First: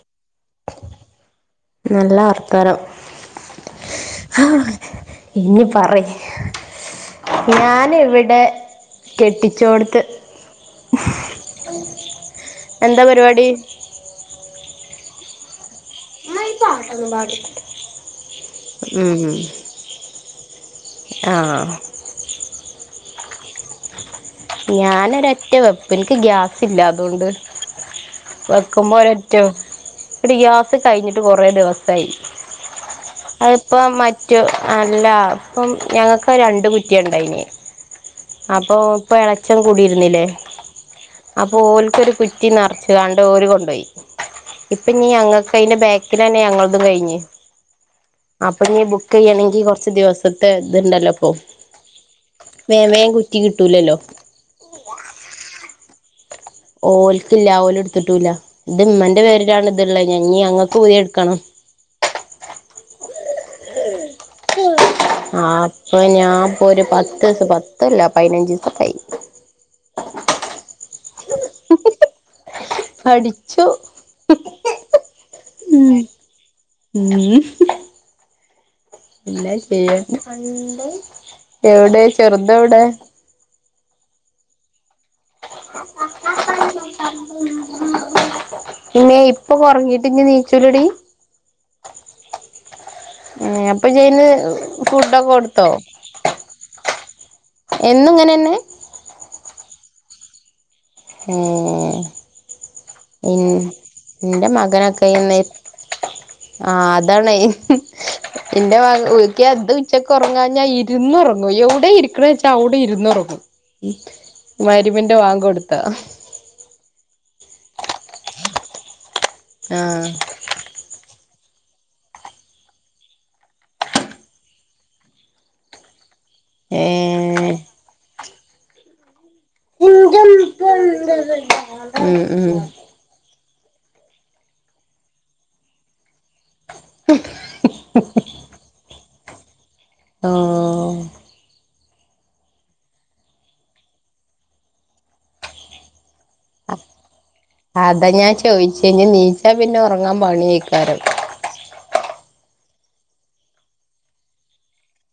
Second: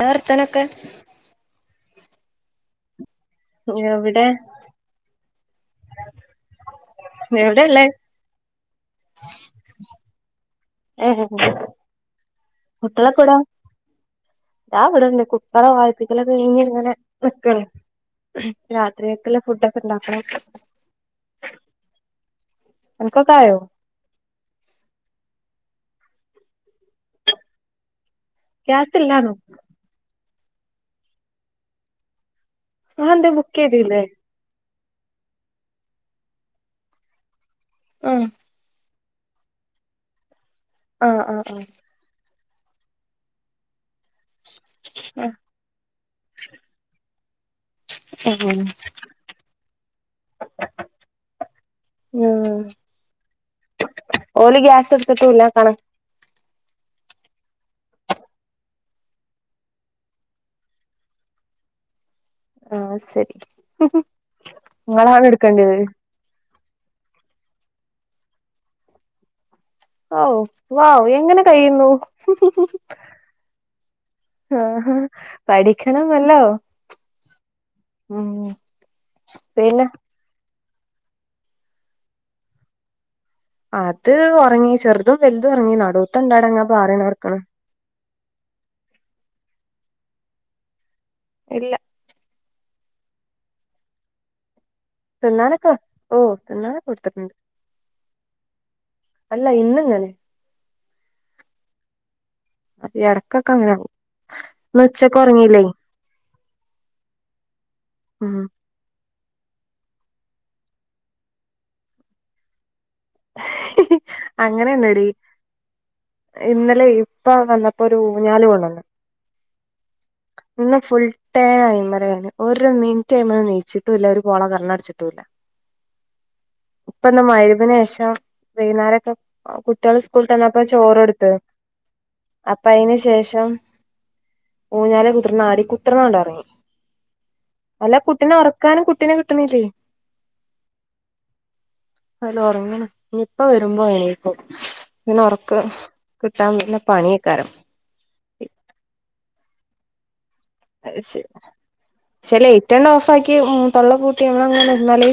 വർത്താനൊക്കെ നല്ല വർത്താനം എവിടെ ആഹ് ഇനി പറയ് ഞാന് ഇവിടെ എന്താ കുട്ടികളൊക്കെ എവിടാ പരിപാടി ഞാൻ ഇവിടെ കുക്കറ [unintelligible] [unintelligible] കഴിഞ്ഞ് ഇങ്ങനെ നിക്കാണ് ഉം രാത്രിയിലേക്കുള്ള ഫുഡ് ഒക്കെ ഉണ്ടാക്കണം ആ നിങ്ങക്കൊക്കെആയോ ഞാനൊരറ്റ വെപ്പ് എനിക്ക് ഗ്യാസ് ഇല്ല അതുകൊണ്ട് ഗ്യാസ് ഇല്ലാണോ വെക്കുമ്പോലൊറ്റ വെപ്പ് ഇല്ലടി ഗ്യാസ് കഴിഞ്ഞിട്ട് കൊറേ ദിവസായി നിങ്ങളെന്തേ ബുക്ക് അതിപ്പം ചെയ്തില്ലേ മറ്റു അല്ല ഇപ്പം ഞങ്ങൾക്ക് രണ്ട് കുറ്റിയുണ്ട് അതിന് ആഹ് അപ്പൊ ഇപ്പൊ ഇളച്ചം കൂടിയിരുന്നില്ലേ ആഹ് അപ്പൊ ആഹ് ഓൽക്കൊരു കു കുറ്റി നിറച്ച്‌ കണ്ട് ഓര് കൊണ്ടുപോയി ഇപ്പം ഇനിയും ആഹ് ഞങ്ങൾക്ക് അയിന്റെ ബാക്കിൽതന്നെ ഞങ്ങളുടേതും കഴിഞ്ഞ് ആഹ് അപ്പൊ ഇനീ ബുക്ക് ചെയ്യണെങ്കി കൊറച്ച്‌ ദിവസത്തെ ഇതുണ്ടല്ലോ ഇപ്പം ഉം വേഗം വേഗം കുറ്റി കിട്ടൂലല്ലോ ഓല് ഗ്യാസ് എടുത്തിട്ടും ഇല്ല കണ ഓൽക്കില്ല ഓല് എടുത്തിട്ടൂല്ല ഇത് ഉമ്മാന്റെ പേരിലാണ് ഇതുള്ളത് ഇനീ ഞങ്ങക്ക് പുതിയത് എടുക്കണം ആഹ് ശരി നിങ്ങളാണ് ആഹ് എടുക്കേണ്ടത് ഇപ്പം ഞാൻ ഇപ്പോ ഒരു പത്ത് പത്തല്ല പതിനഞ്ച് ദിവസം ആയി ഓ വൗ ഏ എങ്ങനെ കഴിയുന്നു അടിച്ചു ആഹാ പഠിക്കണംഅല്ലോ ഉം എന്നാ പിന്നെ ചെയ്യാ എവിടെ ചെറുത് എവിടെ അത് ഉറങ്ങി ചെറു ചെറുതും വലുതും ഉറങ്ങി നടുവത്തെ [unintelligible] പാടാണ് ഉറക്കാന് പിന്നെ ഇപ്പൊ ഉറങ്ങീട്ട് എനി [unintelligible] ഇല്ല ഉം അപ്പൊ ചെയിന് തിന്നാനൊക്കെ ഓ തിന്നാനൊക്കെ കൊടുത്തിട്ടുണ്ട് എന്നും ഇങ്ങനെന്നെ അല്ല ഇന്നിങ്ങനെ ഉം അത് ഇടക്കൊക്കെ അങ്ങെയാകും നിങ്ങള്‍ ഉച്ചക്ക ഉറങ്ങീല്ലേ ആഹ അതാണ് ഹി എന്റെ ഭാഗ [unintelligible] അത് ഉച്ചക്കെ ഉറങ്ങാഞ്ഞാ ഇരുന്നുന്ന് ഉറങ്ങും എവിടെ ഇരിക്കണ വെച്ചാൽ അവിടെ ഇ ഇരുന്ന് ഉറങ്ങും അങ്ങനെയന്നെടി മരുമിന്റെ വാങ്ങ് കൊടുത്തോ ഇന്നലെ ഇപ്പ വന്നപ്പോ ഒരു ഊഞ്ഞാൽ കൊണ്ടവന്ന് ആഹ് ഇന്ന് ഫുൽ തേ പറയ ഒരു മിനിറ്റ് ആയത് നെയയിച്ചിട്ടുംല്ല ഒരു പോള കണ്ണ് അടിച്ചിട്ടും ഇല്ല ഇപ്പ [unintelligible] ഏഹ് ശേഷം വൈകുന്നേരം ഒക്കെ ആ കുട്ടികള് സ്കൂള തന്നപ്പ ചോറ് എടുത്ത് ഉം ഉം അപ്പൊ അതിന് ശേഷം ഓ ഞാല കുതിർന്ന അടി കുതിർന്നണ്ടാ [unintelligible] അല്ല കുട്ടിനെ ഉറക്കാനും കുട്ടിനെ കി [unintelligible] ആഹ ഹലോ ഉറങ്ങന് ഉപ്പ വരുമ്പോ എണീക്കും പിന്നെ ഉറക്ക കിട്ടാൻ പിന്നെ ആഹ പണിയേക്കാരം അതാ ഞാൻ ചോയിച്ചെ ഇനി നീ റ്റാ പിന്നെ ഉറങ്ങാ അത് ശെ ശരിലെ റ്റലോഫാക്കി മ് തൊള്ള പൂട്ടി എമ്മളങ്ങനെ നിന്നാല്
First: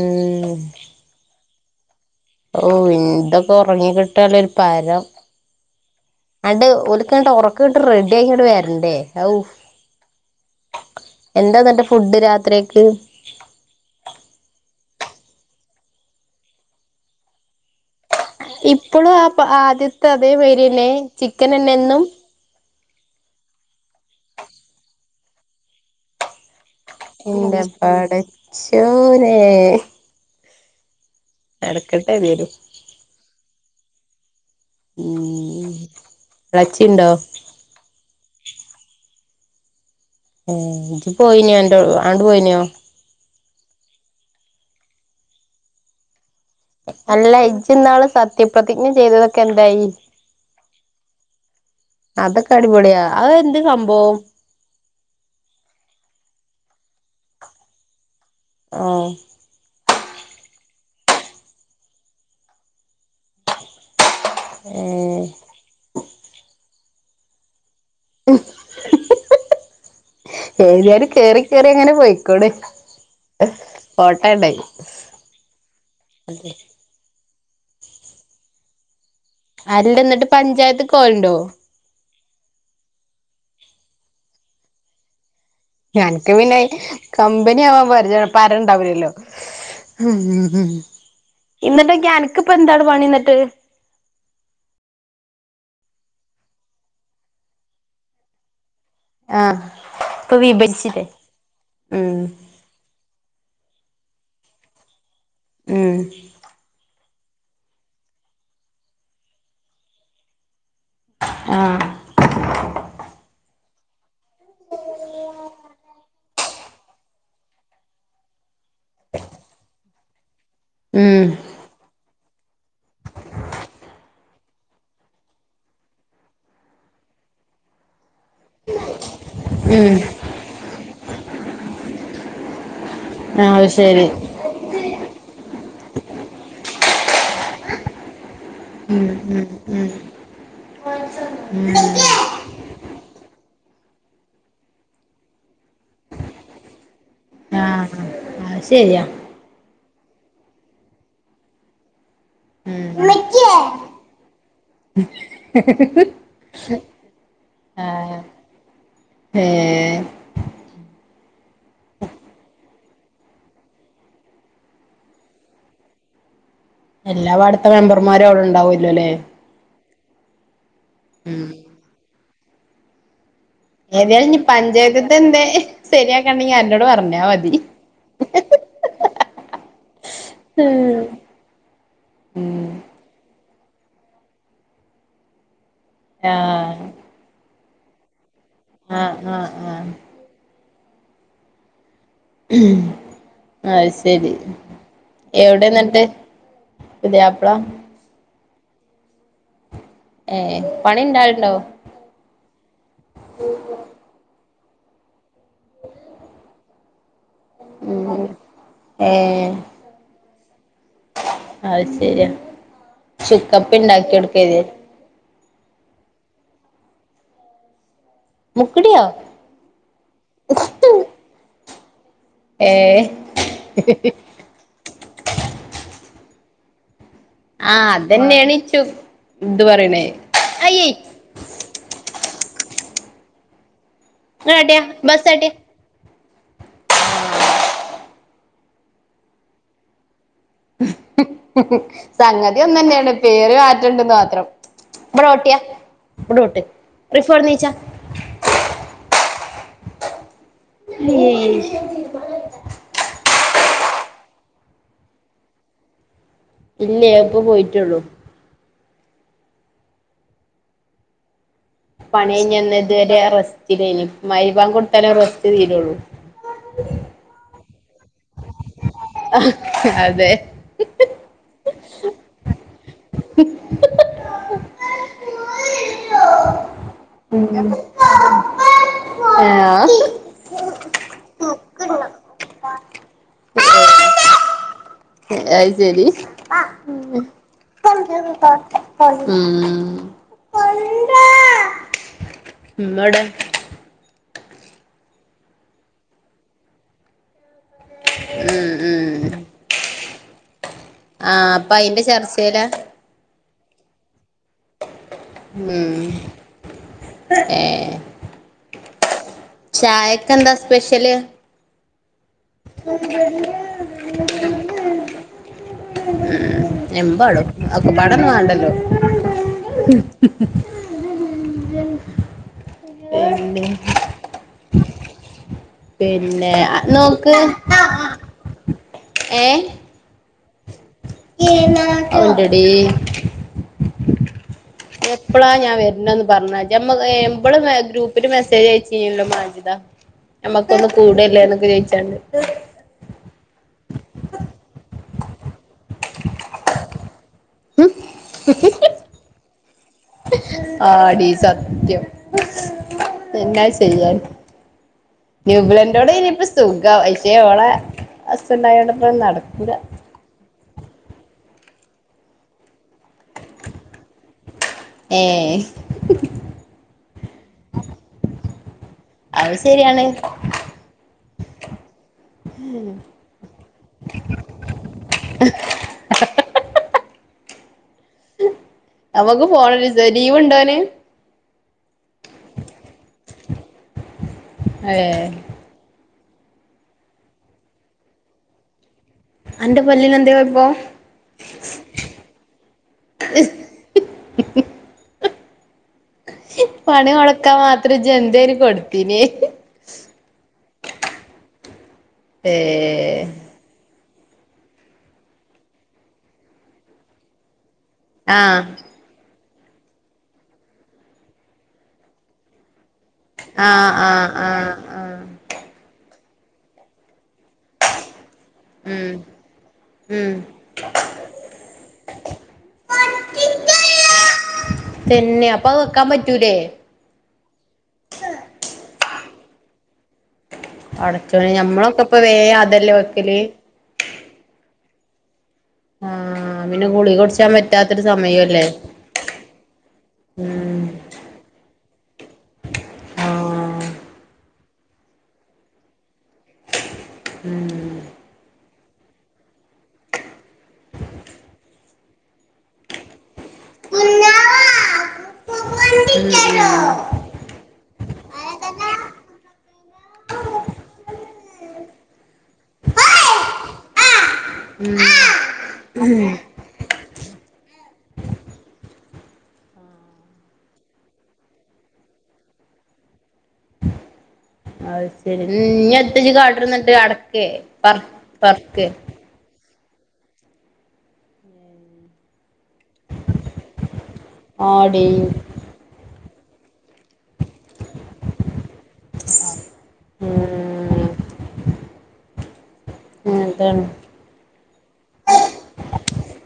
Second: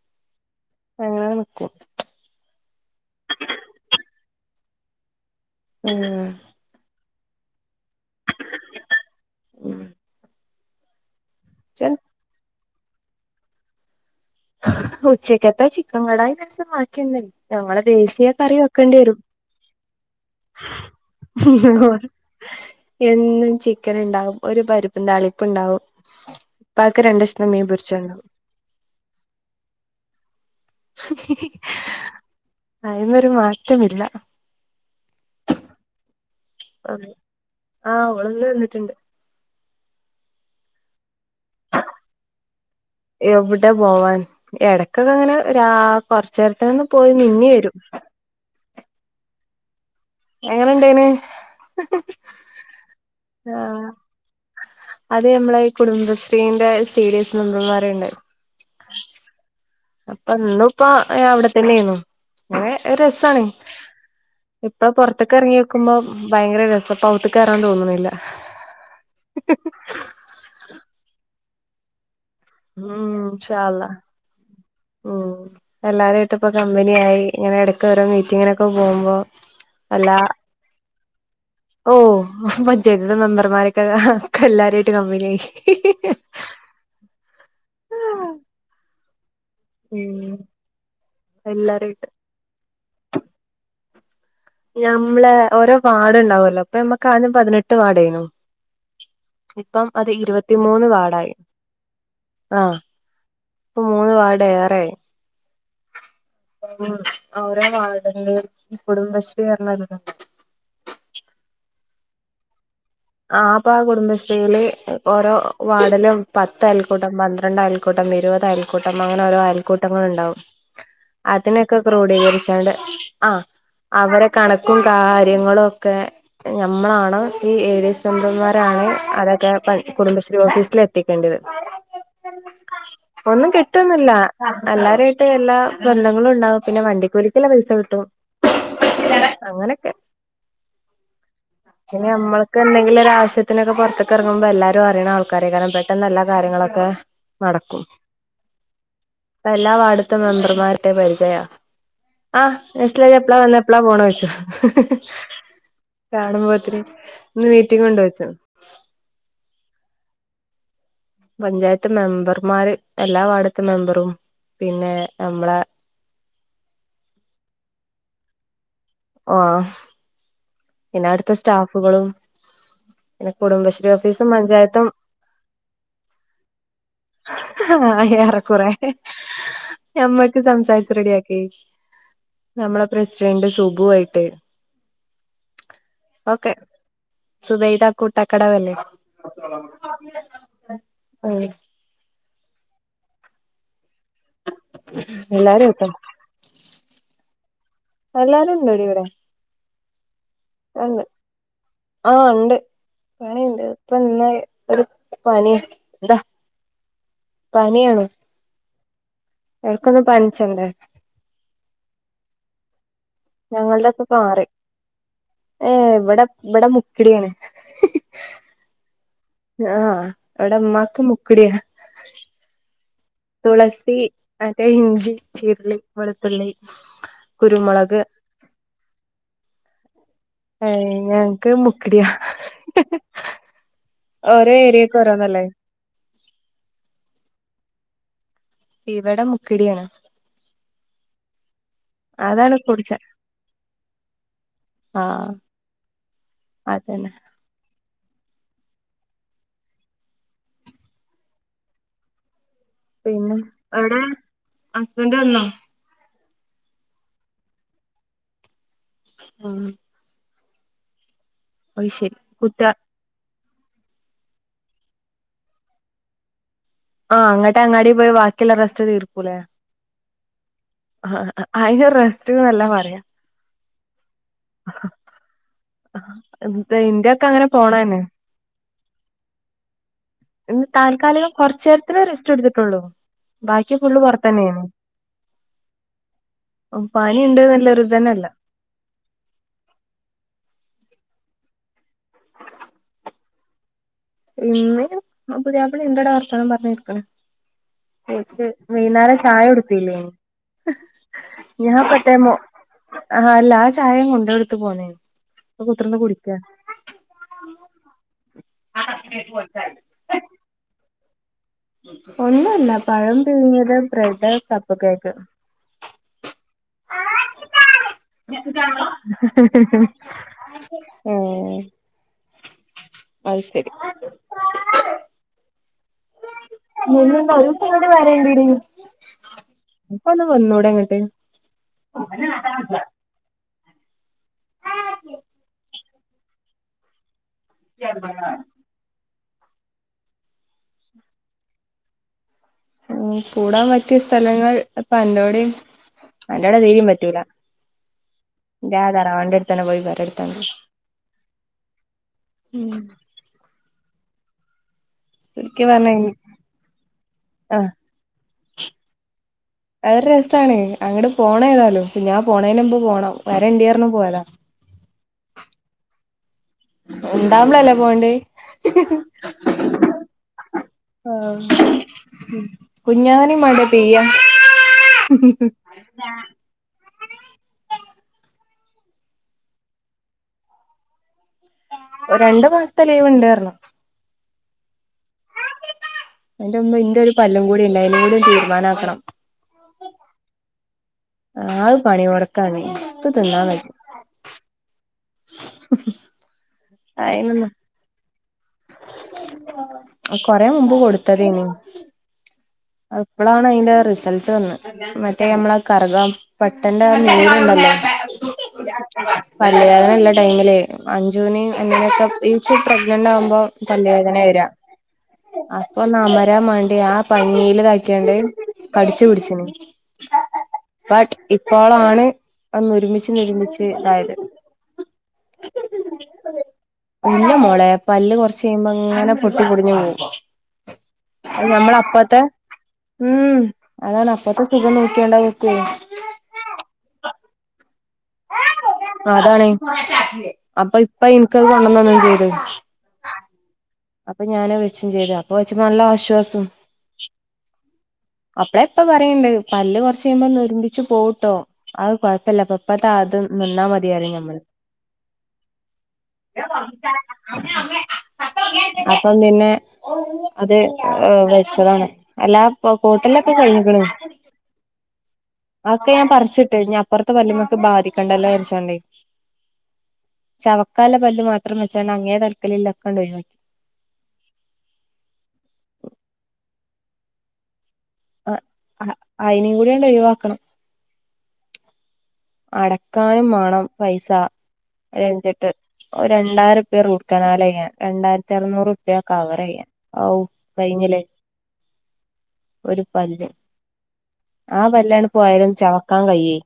ഉം അങ്ങനെ നിക്കും ഓഹ് ഇന്തൊക്കെ ഉറങ്ങി കിട്ടാൽലൊര് പരം. ഉം ക്ക് ഇങ്ങട്ട് ഒറക്ക്ങ്ട്ട് റെഡിയായി ഇങ്ങട് വര്ണ്ടേ ഔഹ് ഉം എന്താ ഇന്നട്ട് ഫുഡ് രാത്രി ക്ക്? ഉച്ചയ്ക്കത്തെ ചിക്കൻ കടായി ലേസം ബാക്കി ണ്ട്. ഞ്പ്പം ഞങ്ങള് ദേശീയ കറി വെക്കേണ്ടി ഇപ്പളും വരും ആ ആദ്യത്തെ അതേ വയ്ര്യന്നെ ചിക്കനന്നെ എന്നും. എന്നും ചിക്കന് ഇണ്ടാവും ഒരു പരിപ്പും താളിപ്പ് ണ്ടാവും. ഇന്റെ പടച്ചോ നേ ഏതായാലും അയ്ന്നൊരു മാ റ്റ മില്ല. ഊം ളെച്ചി ണ്ടോ? ആഹ് ഓളിന്ന് വന്നിട്ട്ണ്ട്. ഏഹ് ജും പോയിന്യോ അൻ്റൊ ആണ്ട് പോയി ന്യോ എവിടെ പോവാൻ എടക്കൊക്കെ അങ്ങനെ ഒരാ കൊറച്ച് അല്ല ഇജ്ജ് ഇന്നാള് സത്യപ്രതിജ്ഞ ചെയ്തതൊ എന്തായി എങ്ങനുണ്ടെന് അതൊക്കെ അടിപൊളിയാ അത് എന്ത് ആഹ് സംഭവം അതെ നമ്മളെ ഈ കുടുംബശ്രീന്റെ സീരിയസ് മെമ്പർമാരിണ്ട് ആഹ് അപ്പം ഇന്നുപ്പ അവിടെത്തന്നെയാരുന്നു ഇങ്ങനെ ഒരു രസാണ് ഏ ഇപ്പൊ പുറത്തൊക്കെ ഇറങ്ങി നിൽക്കുമ്പോ ഭയങ്കര രസം അപ്പോ അകത്തേക്ക് കേറാൻ തോന്നും എഴുതിയാലും കേറി കേറി അങ്ങനെ പോയി ഉം ഇൻശാ അല്ലാഹ് ഉണ്ടായി ഉം എല്ലാരും ആയിട്ടിപ്പം കമ്പനിയായി ഇങ്ങനെ ഇടക്ക് ഓരോ മീറ്റിങ്ങിനൊക്കെ പോകുമ്പോൾ. ആരുണ്ട് എന്നിട്ട് പഞ്ചായത്ത് പോകാറുണ്ടോ? ഓഹ് പഞ്ചായത്തിന്റെ മെമ്പർമാരെക്കെ എല്ലാരുമായിട്ട് കമ്പനിയായി. ഞനൊക്കെ പിന്നെ കമ്പനി ആവാൻ പരിച അപ്പം ആരുമുണ്ടാവില്ലല്ലോ. ഉം ഉം ഉം എല്ലാരായിട്ട് ഇന്നട്ടോക്കിയ അനക്കിപ്പം എന്താണ് പണിയെന്നിട്ട് നമ്മളെ ഓരോ വാർഡ് ഉണ്ടാകുവല്ലോ അപ്പൊ നമ്മക്ക് ആദ്യം പതിനെട്ട് വാർഡായീനു ആഹ് ഇപ്പം അത് ഇപ്പൊ ഇരുപത്തിമൂന്ന് വിഭജിച്ചില്ലേ വാർഡായി ഉം ആഹ്. ഇപ്പൊ മൂന്ന് വാർഡ് വേറെയാ ഉം ഉം ഓരോ വാർഡിന്റെയും കുടുംബശ്രീ പറഞ്ഞ ഒരിത്ണ്ടല്ലോ ആഹ് ആപ്പൊ ആ കുടുംബശ്രീയില് ഓരോ വാർഡിലും പത്ത് അയൽക്കൂട്ടം പന്ത്രണ്ട് അയൽക്കൂട്ടം ഇരുപതയയൽക്കൂട്ടം കൂട്ടം അങ്ങനെ ഓരോ ആൽക്കൂ ട്ടങ്ങള് ഉണ്ടാവും ഉം അതിനൊക്കെ ക്രോഡീകരിച്ചോണ്ട് ആഹ് അവരെ കണക്കും കാര്യങ്ങളും ഒക്കെ ഞമ്മളാണ് ഈ ഏ ടി എസ് കൊണ്ടുവന്നവരാണ് അതൊക്കെ ഉം കുടുംബശ്രീ ഓഫീസിൽ എത്തിക്കേണ്ടത്. ഒന്നും അത് ശരി കിട്ടുന്നില്ല എല്ലാരുമായിട്ട് എല്ലാ ബന്ധങ്ങളൾ ഉണ്ടാവും പിന്നെ വണ്ടിക്കൂലികുള്ള പൈസ കിട്ടും ഉം- അങ്ങനൊക്കെ ഉ -ഉ- ഉ എന്തേലും ഒരു ആവശ്യത്തിനക്കെ പുറത്തൊക്കെ ഇറങ്ങുമ്പോ എല്ലാരും അറിയണ ആൾക്കാരെക്കൊം പെട്ടെന്ന് നല്ല കാര്യങ്ങളൊക്കെ നടക്കും ആഹ് അത് ശരിയാ അ എല്ലാ വാടുത്ത ത്തെ മെമ്പർമാരുടെ പരിചയ ആ നസ്‌ല ഉം ജ്ജ് പ്പളാ വന്ന എപ്പഴാ പോണ ചോയ്ച്ചും കാണുമ്പോ തിന് [unintelligible] ഏ [unintelligible] പഞ്ചായത്ത് മെമ്പർമാര് എല്ലാ വാർഡത്തെ മെമ്പറും പിന്നെ നമ്മളെ എല്ലാ വാടുത്തെ മെമ്പർമാരും അവിടെ ഉണ്ടാവു- ആഹ് പിന്നെ അടുത്ത ഉം സ്റ്റാഫുകളും എ [unintelligible] ഏതായാലും നീ പഞ്ചായത് ന്തേ ശരിയാക്കാണ്ടെങ്കി അന്നോട് പറഞ്ഞ ആ ഏറെക്കുറെ നമ്മക്ക് സംസാരിച്ച് റെഡിയക്കെ ഉം നമ്മള പ്രസിര - ന്റെ സുബു ആയിട്ട് ആഹ സുബൈത കു- ട്ടക്കട വല്ലേ ആഹ് ആഹ് ആഹ അയ് ശ ശരി എല്ലാരും എവിടെ എത്തും ന്നട്ട് പുത്യപ്പളാ നോടി വിടെ പണി ണ്ട് ഇണ്ടാവലുണ്ടോ ആഹ ഇണ്ട് പണിണ്ട് ഇപ്പൊ ഇന്ന് ഒരു പണി ന്താ പനിയാണ് ഉം ഏ എടക്കൊന്ന് പനിച്ചണ്ടേ അത് ശരിയാ ചുക്കപ്പി ഉണ്ടാക്കി കൊടുക്ക ഏ ഇവിടെ ഇവിടെ മുക്കിടിയാണ് മുക്കടിയോ ആഹ് ഇവ്ടെ മ്മാക്ക് മുക്ക്ടിയാ ഏ തുളസി അതേ ഇഞ്ചി ചീർളി വെളുത്തുള്ളി ആ കുരുമുളക് അതെന്നെ എണിച്ചു എന്ത് പറണേ ഏ ഞങ്ങക്ക് മുക്കടിയാ [inaudible] ഓരോ ഇങ്ങാട്ടിയ ഏരിയക്ക് ബസ് ഓരോന്നല്ലേ ആട്ടിയ ഇവിടെ മുക്കിടിയാണ് അതാണ് സംഗതി കുടിച്ച ഒന്നെന്നെയാണ് പേര് മാറ്റണ്ടെന്ന് മാത്രം. ഇവടെ ആഹ് ഓട്ട്യാ ഇവടെ ഓട്ട് അതന്നെ റിഫു അവടന്ന് നീച്ച [inaudible] [unintelligible] പിന്നെ എവിടെ ഹസ്ബൻറ് വന്നോ ഇല്ലേ അ ഇപ്പൊ പോയിട്ടുള്ളു ആ പണി കഴിഞ്ഞ് കുട്ട വന്ന് ഇത്വരെ റസ്- ഇനി മരിബാങ്ക് കൊടുത്താലേ റസ്റ്റ് തീരുള്ളൂ ആ അങ്ങ അങ്ങാടി പോയി വാക്കിയിള്ള റസ് ആ അതെ ആഹ് അയിന് റെസ്റ്റ് നെല്ലാ പറയാ ഇൻ്റെ ഒക്കെ അങ്ങനെ പോണന്നെ ആഹ് ഇന്ന് താൽക്കാലികം കൊറച്ച് നേരത്തിനേ റെസ്റ്റ് എടുത്തിട്ടുള്ളൂ ബാക്കി ഫുള്ള് പൊറത്തെന്നെയേനി അയ് ശരി ഉം ഉണ്ട്ന്നുള്ളൊരു ഇതന്നെല്ല ഉം ഉമ്മ എവിടെ? ഇമ്മിം പുതിയാപ്പളിം എന്തൊരു വർത്താനം പറഞ്ഞിരിക്കണ് ഇക്ക് ഉം വൈനാരം ചായ ഉം കൊടുത്തില്ലേനി ആഹ് അപ്പൊ ഞാൻ അയിന്റെ പെട്ടന്ന് മോ ചർച്ചേലാ ആ ആല്ല അ ചായേം കൊണ്ടോട്ത്ത് ഉം ഏ ചായക്കെന്താ സ്പെഷ ഷ്യല് ഒന്നല്ല പഴം പുഴുങ്ങിയത് ബ്രെഡ് കപ്പകിഴങ്ങ് എമ്പാടും ഒക്കെപാടൊന്നും വേണ്ടല്ലോ ഏ അത് പിന്നെ ശരി പിന്നെ നോക്ക് നിന്നെന്താ ഒരു സൈഡ് വരേണ്ടിടി ഏ ഒന്നൂടെ [inaudible] ഉണ്ടെടി എപ്പളാ ഞാൻ വരുന്നന്ന് പറഞ്ഞ ഞമ്മ നമ്മള് ഗ്രൂപ്പില് മെസേജ് അയച്ചീല്ലോ ജി നമക്കൊന്ന് കൂടല്ലേ എന്നൊക്കെ ചോയിച്ചാണ്ട് ഉം കൂടാൻ പറ്റിയ സ്ഥലങ്ങൾ അപ്പ എൻ്റോടേയും അൻ്റോട് തീരേം പറ്റൂല [unintelligible] തറവണ്ട ട്ടാണ്ംപോയി വരാടി ആ ഡീ സത്യം ഉം എന്നാ ചെയ്യാൻ ശരിക്ക് പറഞ്ഞ യൂബിലൻ്റോടെ ഇനിപ്പ സുഖം അല്ല്യോ ഓളേ ആഹ് അസുണ്ടായോടെത്ര നടക്കൂല അതൊരു രസാണ് അങ്ങട് പോണ ഏതാലും ഇ ഞാൻ പോണേനുമ്പ് പോണം വര [unintelligible] ഏ ഇണ്ടാവുമ്പെൾ അല്ലെ പോവണ്ടെ അത് ശരിയാണ് ആ കുാനീ മട പെയയ നമുക്ക് പോണ ലീവ് ഉണ്ടോന രണ്ടു മാസത്തെ ലവുണ്ടായിരണം ഏ അതിന്റെ ഒന്ന്ും ഇന്റെ ഒരു പല്ലും കൂടി ഉണ്ട അതിും കൂടി തീരുമാനമാാക്കണം എന്റെ പല്ലീൽ എന്ത ഇപ്പോ ആ അത് പണി ഉറക്കാണ് ഇപ്പ തിന്നാൻ വച്ച സഫി പണി മുടക്കാൻ മാത്രം എന്തും കൊടുത്തന കൊടുത്തതനി ഇപ്പോഴാണ് അതിന്റെ റിസൾട്ട് ന്ന് മറ്റേ നമ്മള കറക പെട്ടന്റെ നീല ഉണ്ടല്ലോ ആഹ പല്ലേദനല്ല ടമില്േ അഞ്ചുൊക്കെഗ്നറ് ആ ആ ആ ആ അ വരാ വേണ്ടേ ആ പന്നീൽ കക്കണ്ട് കടിച്ചു ഉം പിടിച്ചന ഉം ബട്ട് ഇപ്പോളാണ് അന്ന് ഒരുമിച്ച്ൊ ഒരുമിച്ച് ഇതായത് തന്നെ അപ്പൊ അത് വെക്കാൻ പറ്റൂലേ ഇല്ല മോളെ പല്റച്ച് ചെയ്യുമ്പോ അങ്ങനെ കുട്ടി പിൊടിഞ്ഞു പാട ച്ചണ ഞമ്മളൊക്കെ ഇപ്പൊ വേയാ അതെല്ലേ വെക്കല് ഒക്കേണ്ട വയ ആഹ പിന്നെ ഗുളി കുൊടിച്ചാൻ പറ്റ അതാണ് അപ്പൊ ഉം ഇപ്പ എനക്ക്ത് കൊണ്ടന്നന്ന ശരി ആഹ് അപ്പൊ ഞൻ വെച്ചും ചെയ്ത അപ്പൊ വെച്ച നല്ല ആശ്വാസം ഉം അപ്പള ഇപ്പ പറയണ്ട് പല്ല് കൊറച്ച കഴിയുമ്പോന്ന്ൊരുമ്പിു പോട്ടോ അത് കൊഴപ്പില്ല അപ്പൊ ഇപ്പതാ അത് നിന്നാ മതിയായി ഞമ്മള് അപ്പൊ നിന്നെ അത് വെച്ചതാണ് അല്ലാ കൂട്ടലൊക്കെ കഴിഞ്ഞും അതൊക്കെ ഞാൻ പറിച്ചിട്ട്ഴ അപ്പുറത്തെ പല്ലുമൊക്കെ ബാധിക്കണ്ടല്ലോ വരിച്ചോണ്ട ചവക്കാല പല്ലല് മാത്രം വെച്ചോണ്ട് അങ്ങേ തൽക്കൊക്കെ ഉണ്ട അത് ശരി നീ എത്തച്ച കാട്ടിരന്നിട്ട് അടക്കേെ പർ പർക്ക് യഴിവാക്കണം അടക്കാനും വേണം പൈസ ആടീ രചിട്ട് രണ്ടായിര പേർ ചക്കനാലയ്യൻ രണ്ടായിരത്തി അറനൂറ് ഉപ്യ കവർയ്യാ ഔ കഴിഞ്ഞില്ലേ ഉം ഒരു പല്ല് അങ്ങൻത്താണ് ആ പല്ലാണ് പോയാലും ചവക്കാൻ കഴേ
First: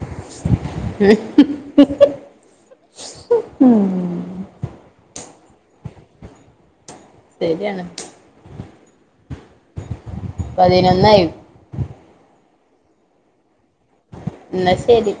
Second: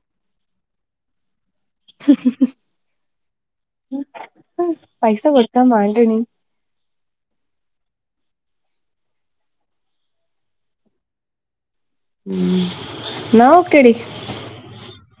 [unintelligible] [unintelligible] [unintelligible] [unintelligible] [unintelligible] ഉ പൈസ [unintelligible] കൊടുക്കാൻ വേണ്ടണ ശരിയാണ് പതിനൊന്ന്ായി നക്കടി [unintelligible] എന്ന ശരി